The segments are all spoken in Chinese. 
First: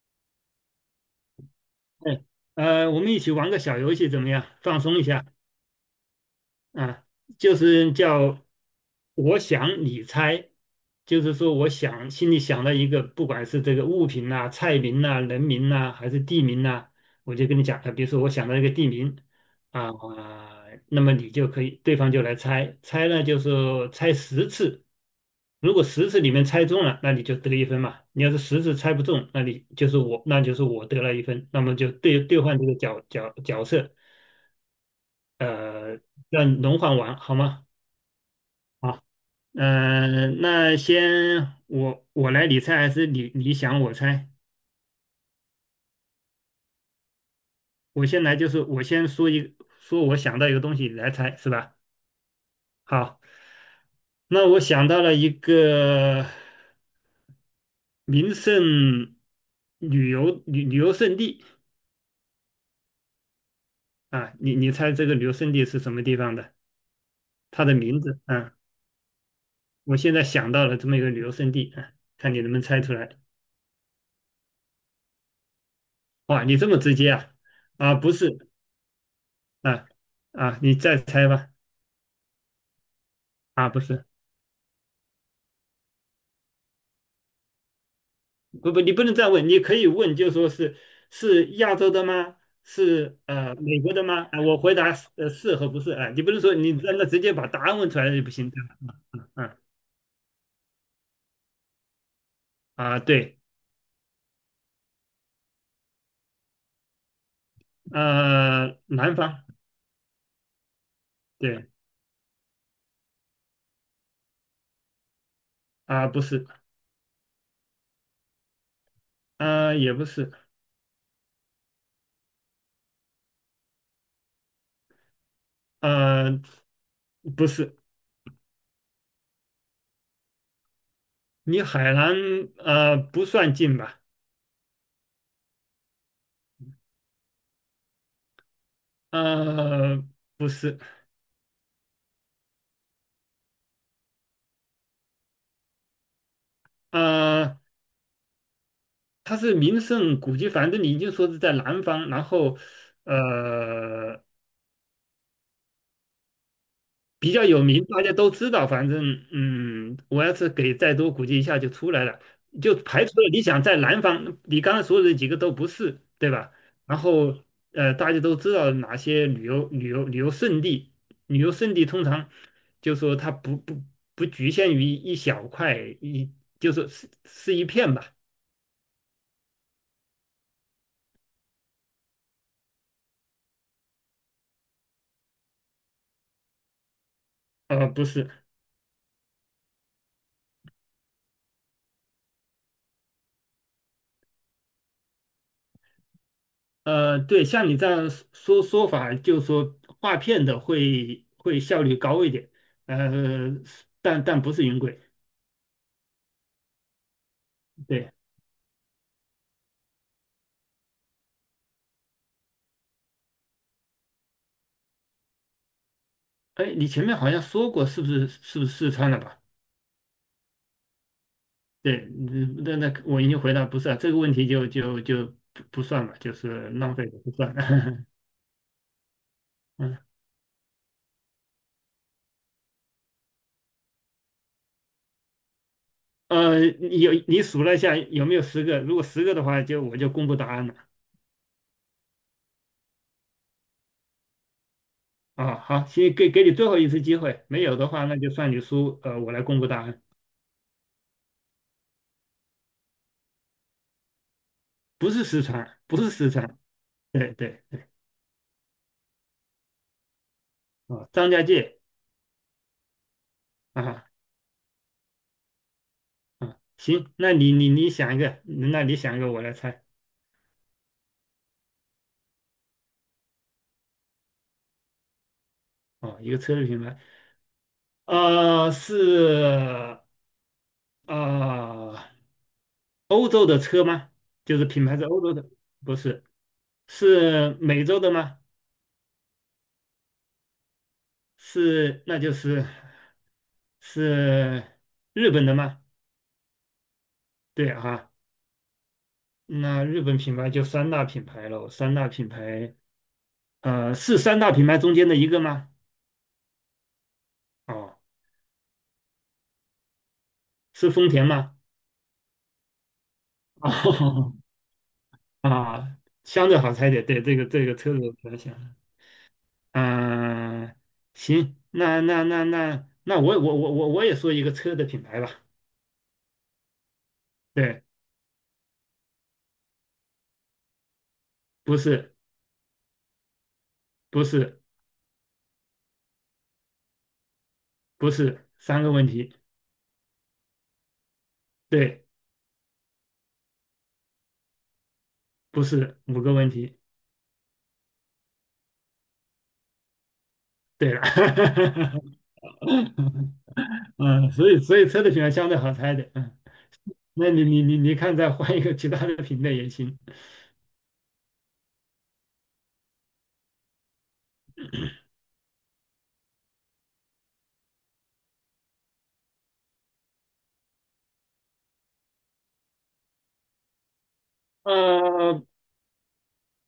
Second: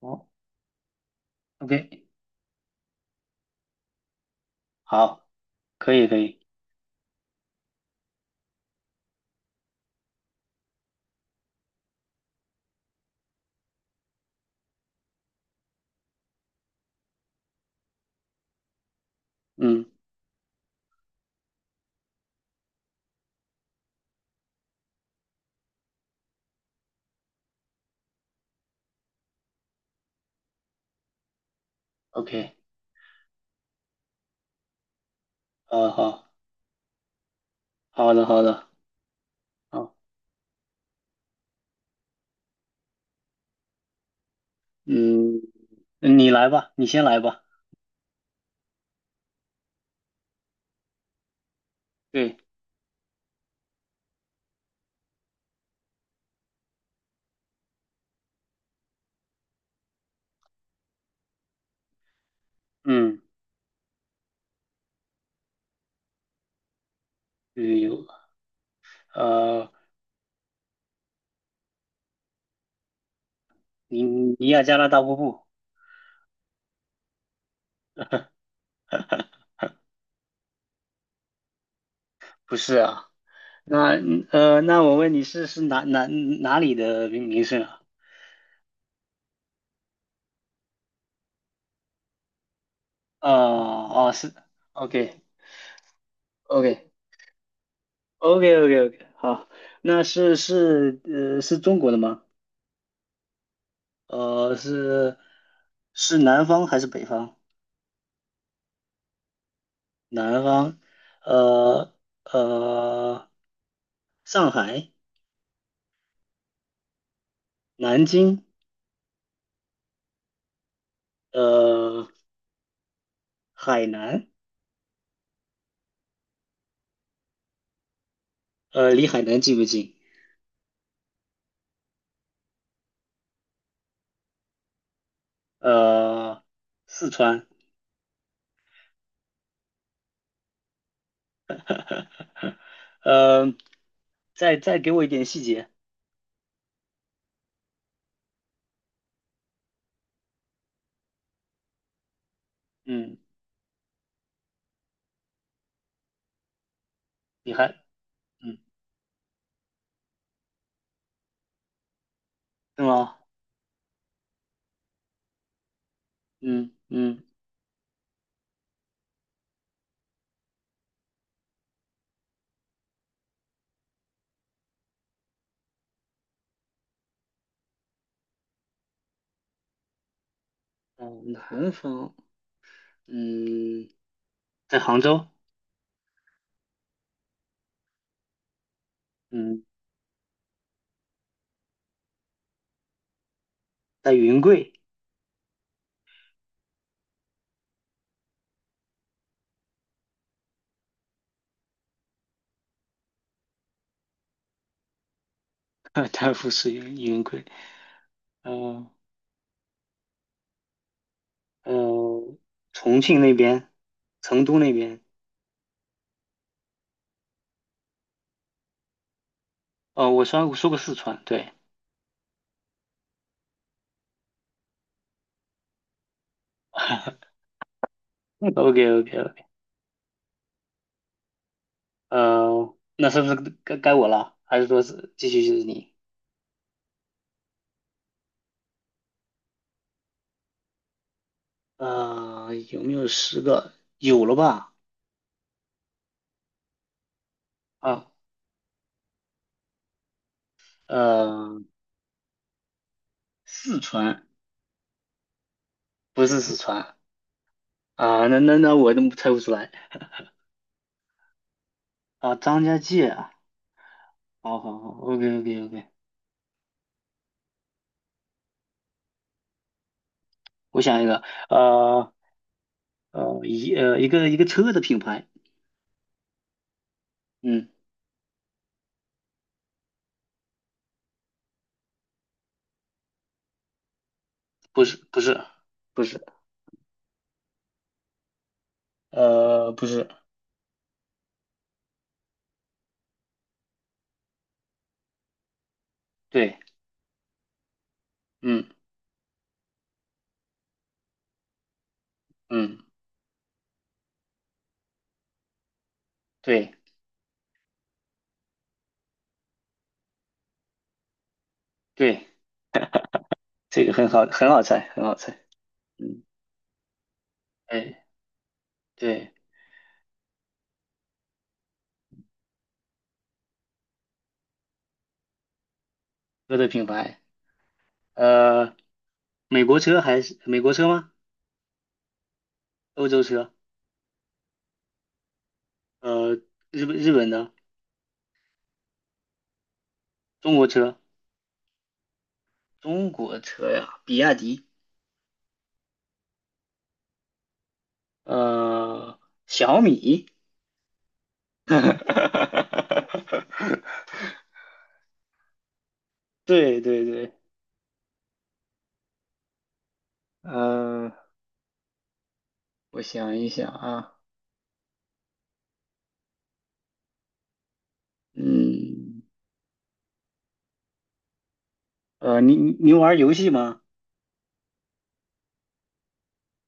哦，OK，哎，我们一起玩个小游戏怎么样？放松一下。好，可以可以，啊，就是叫我想你猜，就是说我想心里想到一个，不管是这个物品呐、菜名呐、人名呐、还是地名呐、我就跟你讲啊，比如说我想到一个地名嗯啊，那么你就可以，对方就来猜，猜呢就是猜十次，如果十次里面猜中了，那你就得一分嘛。你要是十次猜不中，那你就是我，那就是我得了一分，那么就兑兑，OK，换这个角色，好好让你轮换完好吗？好的好的，啊。好，那先我来理猜还是你想我猜？嗯，你来吧，你先来吧，我先来就是我先说一说我想到一个东西你来猜是吧？对，好，那我想到了一个名胜旅游胜地嗯，啊，你猜这个旅游胜地是什么地方的？它的对，名有，字啊，呃，我现在想到了这么一个旅游胜地啊，看你能不能猜出来。尼亚加拉大瀑布，哇，你这么直接啊？啊，不是 啊啊，你再猜吧。不是啊，啊，不那是。那我问你是是哪里的名胜啊？不不，你不能再问，你可以问，就说是是亚洲的吗？是哦美国的哦吗？是啊，我回答是，OK 是和不是啊，你不能说你 OK 让他直接把答案问出来就不行。OK OK 嗯 OK，嗯好，嗯那是中国的吗？啊，对，呃是是南方还是北方？南方，南方，对呃呃，上海、啊，不是，南京，也不是，呃，海南，呃，不是，呃，离海南近不近？你海南不算近吧？呃，四川，呃，不是，呃，再给我一点细节。呃，它是名胜古迹，反正你就说是在南方，然后嗯，呃比较你有还，名，大家都知嗯，道。反正嗯，我要是给再多估计一下就出来了，就对排吗？除了你想在南方，你刚刚说的几个都不是，对吧？嗯然嗯，后大家都知道哪些旅游胜地，旅游胜地通常就说它不局限于一小块一，就是是是一片吧？哦，南方，嗯，在杭州，不是。嗯，在云贵，对，像你这样说法，就是说画片的会效率高一点，呃，但但不是云轨。太富是云贵，对，嗯、呃、嗯、重庆那边，成都那边。哎，你前面好像说过，是不是四川的吧？哦，我说过四川，对 对，嗯那那我已经回答不是啊，这个问题就不算了，就是浪费的不 算。，OK OK OK，嗯，那是不是该我了？还是说是继续就是你？你有你数了一下有没有十个？如果十个的话，就我就公布答案了。呃，有没有十个？有了吧？啊，好，行，给你最后一次机会，没有的话，啊，那就算你输，我来公布答案。呃，四川不是四川，不是不四是四川，川对对对啊，那我怎么猜不出来哦，张家界啊，张家界啊，啊好好好，OK OK OK，啊，行，那你想一个，那你想一个，我来猜，我想一个，呃一个车的品牌，哦，一个车的品牌，嗯，是呃欧洲的车吗？就是不品是牌是不欧洲是的，不不是，是，是美洲的吗？呃不是，是，那就是是日本的吗？对，对啊，嗯那日本品牌就三大品牌喽，三大品牌，嗯是三大品牌中间的一个吗？对哦。是丰田吗？对。这个很好，哦很好猜，很好猜。啊，嗯，相对好猜一点，对，这个车子哎，我比较然对，嗯、行，那那我也说一个车的品牌吧，车的品牌，对，呃，美国车吗？不是欧洲车？不是呃，日本的？不是三个问题，中国车？对，中国车呀，比亚迪，不是五个问题，呃，小米。对了，嗯，所以车的品牌相对好猜的。嗯，对对那对，你看再换一个其他的品类也行，呃，我想一想啊，嗯，呃，你你你玩游戏吗？呃，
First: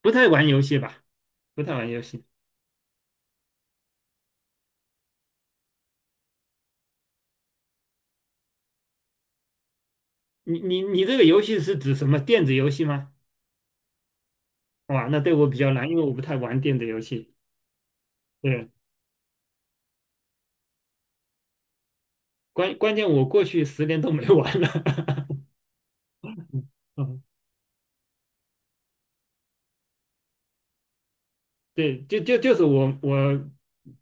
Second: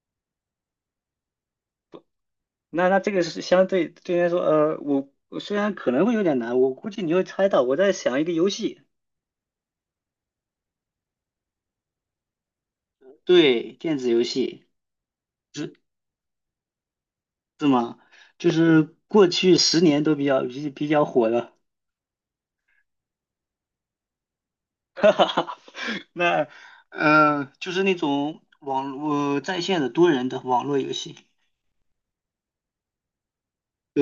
不太玩游戏吧，不太玩游戏。那那这个是相对对你来说，呃，我虽然可能会有点难，我估计你会猜到。我在想一个游戏，你这个游戏是指什么电子游戏吗？对，电子游戏哇，那对我比较难，因为我不太玩电子游戏。是吗？就对，是过去十年都比较火的。关键我过去10年都没玩了。那嗯，嗯呃，就是那种网络在线的多人的网络游戏，对，就是我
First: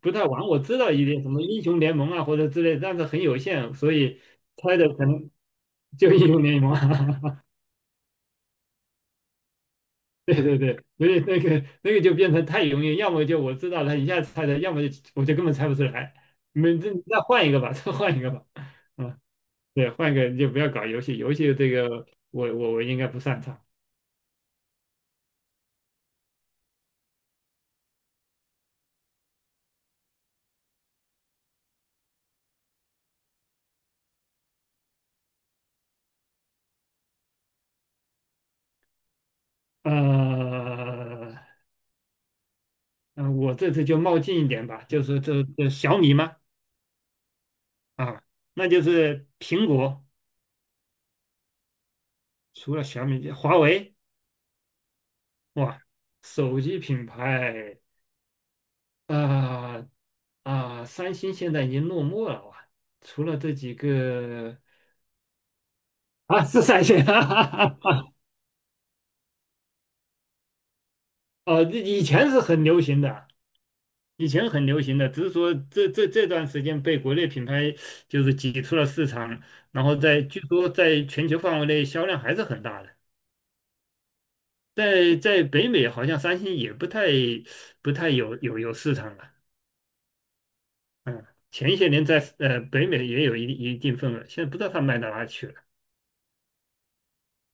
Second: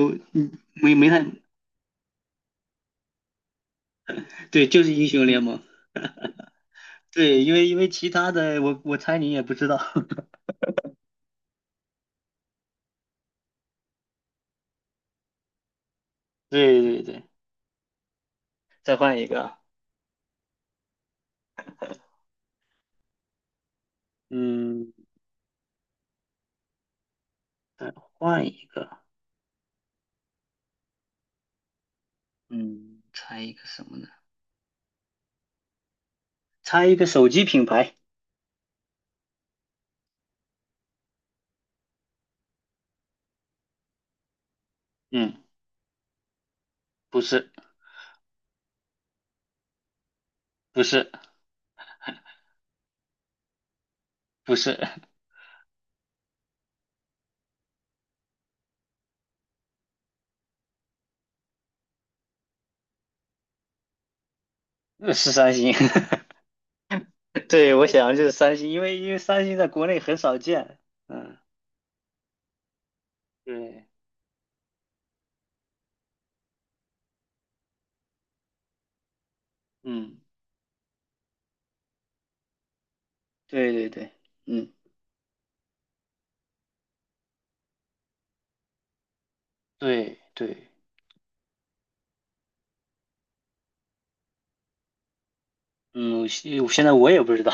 不太玩，嗯我知道没一没点太什么英雄联盟啊或者之类，但是很有限，所以对，猜就的是可英雄能联盟。就英雄联盟啊。对，因为其他的我猜你也不知道。对对对，所以那个就变成太容易，要么就我知道了一下猜的，要么就我就根本猜不出来。没，对这对再对，换一个吧，再换一个吧。再换嗯一个，对，换一个你就不要搞游戏，游戏这个我应该不擅长。嗯，再换一个，嗯，猜一个什么呢？猜一个手机品牌。呃，嗯，我这次就冒进一点吧，就是嗯，这小米嘛，不是，啊，那就是苹果，不是，除了小米，华为，不是，哇，手机品牌，啊啊，三星现在已经落寞了哇，除了这几个 三星。啊，是三星，对，啊，我想就是三星，因为三星在国内很少见。嗯，哦，以前是很流行的，对，以前很流行的，只是说这段时间被国内品牌就是挤出了市场，然后嗯，在据说在全球范围内销量还是很大的，对对对，嗯在北美好像三星也不太不太有市场了，对对嗯，前些年在北美也有一定份额，现在不知道它卖到哪去了。嗯，我现在我也不知道，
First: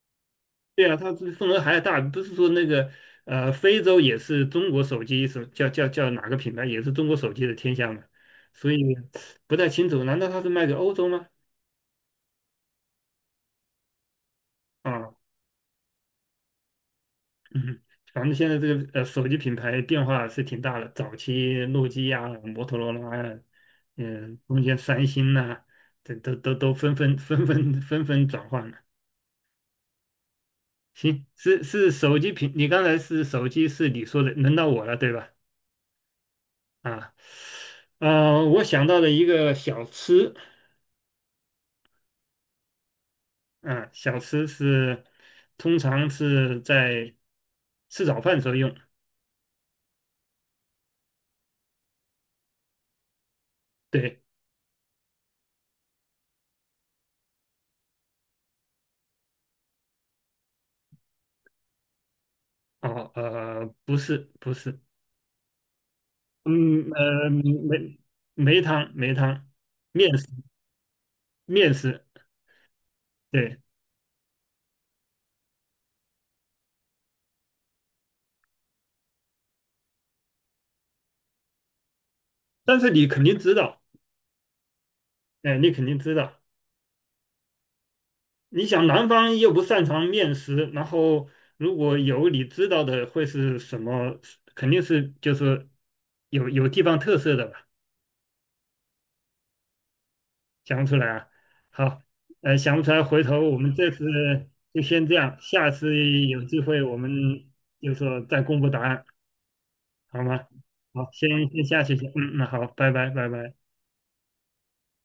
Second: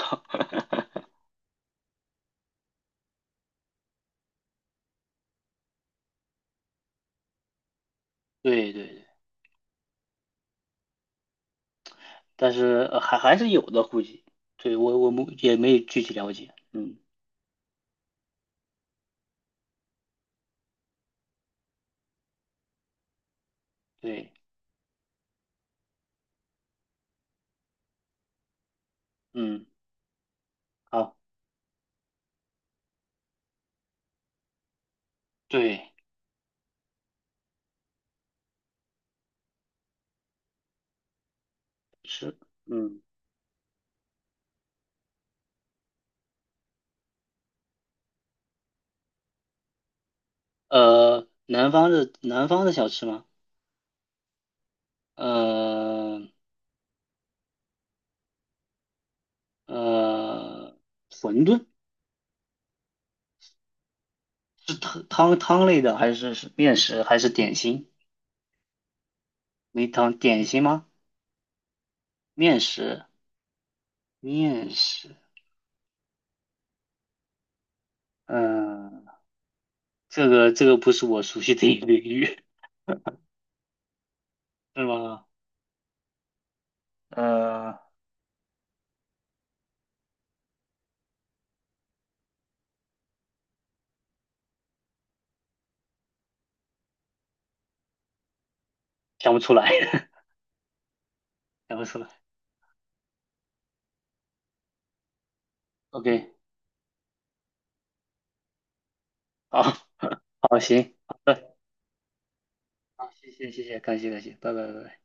对啊，它这份额还大，不是说那个非洲也是中国手机什么叫哪个品牌也是中国手机的天下嘛，所对以对对，不太清楚，难道它是卖给欧洲吗？但是还还是有的，估计。对，我我们啊。也没有具体了解。嗯 嗯，咱们现在这个手机品牌变化是挺大的，早期诺基亚、摩托罗拉呀，对嗯，中间三星呐、这都纷纷转换了。嗯，好，行，是手机品，你刚才是手机是你说的，轮到我了对吧？对，啊，我想到了一个小吃，是，嗯，啊，小吃是通常是在吃早饭时候用，呃，南方的小吃吗？对，嗯。呃，馄饨哦，不是不是是，汤类的，还是面嗯食，还是呃点心？梅梅汤没汤面食点心吗？面食，面食，对，面食。嗯、这个不是我熟悉的一个领域，但是你肯定知道，是吗？哎，你肯定知道。呃 你想南方又不擅长面食，然后如果有你知道的会是什么？肯定是就是有地方特色的吧？想不出来，想不出来啊？想不出好，来。想不出来，回头我们这次就先这样，下次 OK，有机会我们就说再公布答案，好，好吗？好，行，好，好先的，先下去先，嗯，那好，拜好，拜，拜谢谢，拜。谢谢，感谢，感谢，拜拜，拜拜。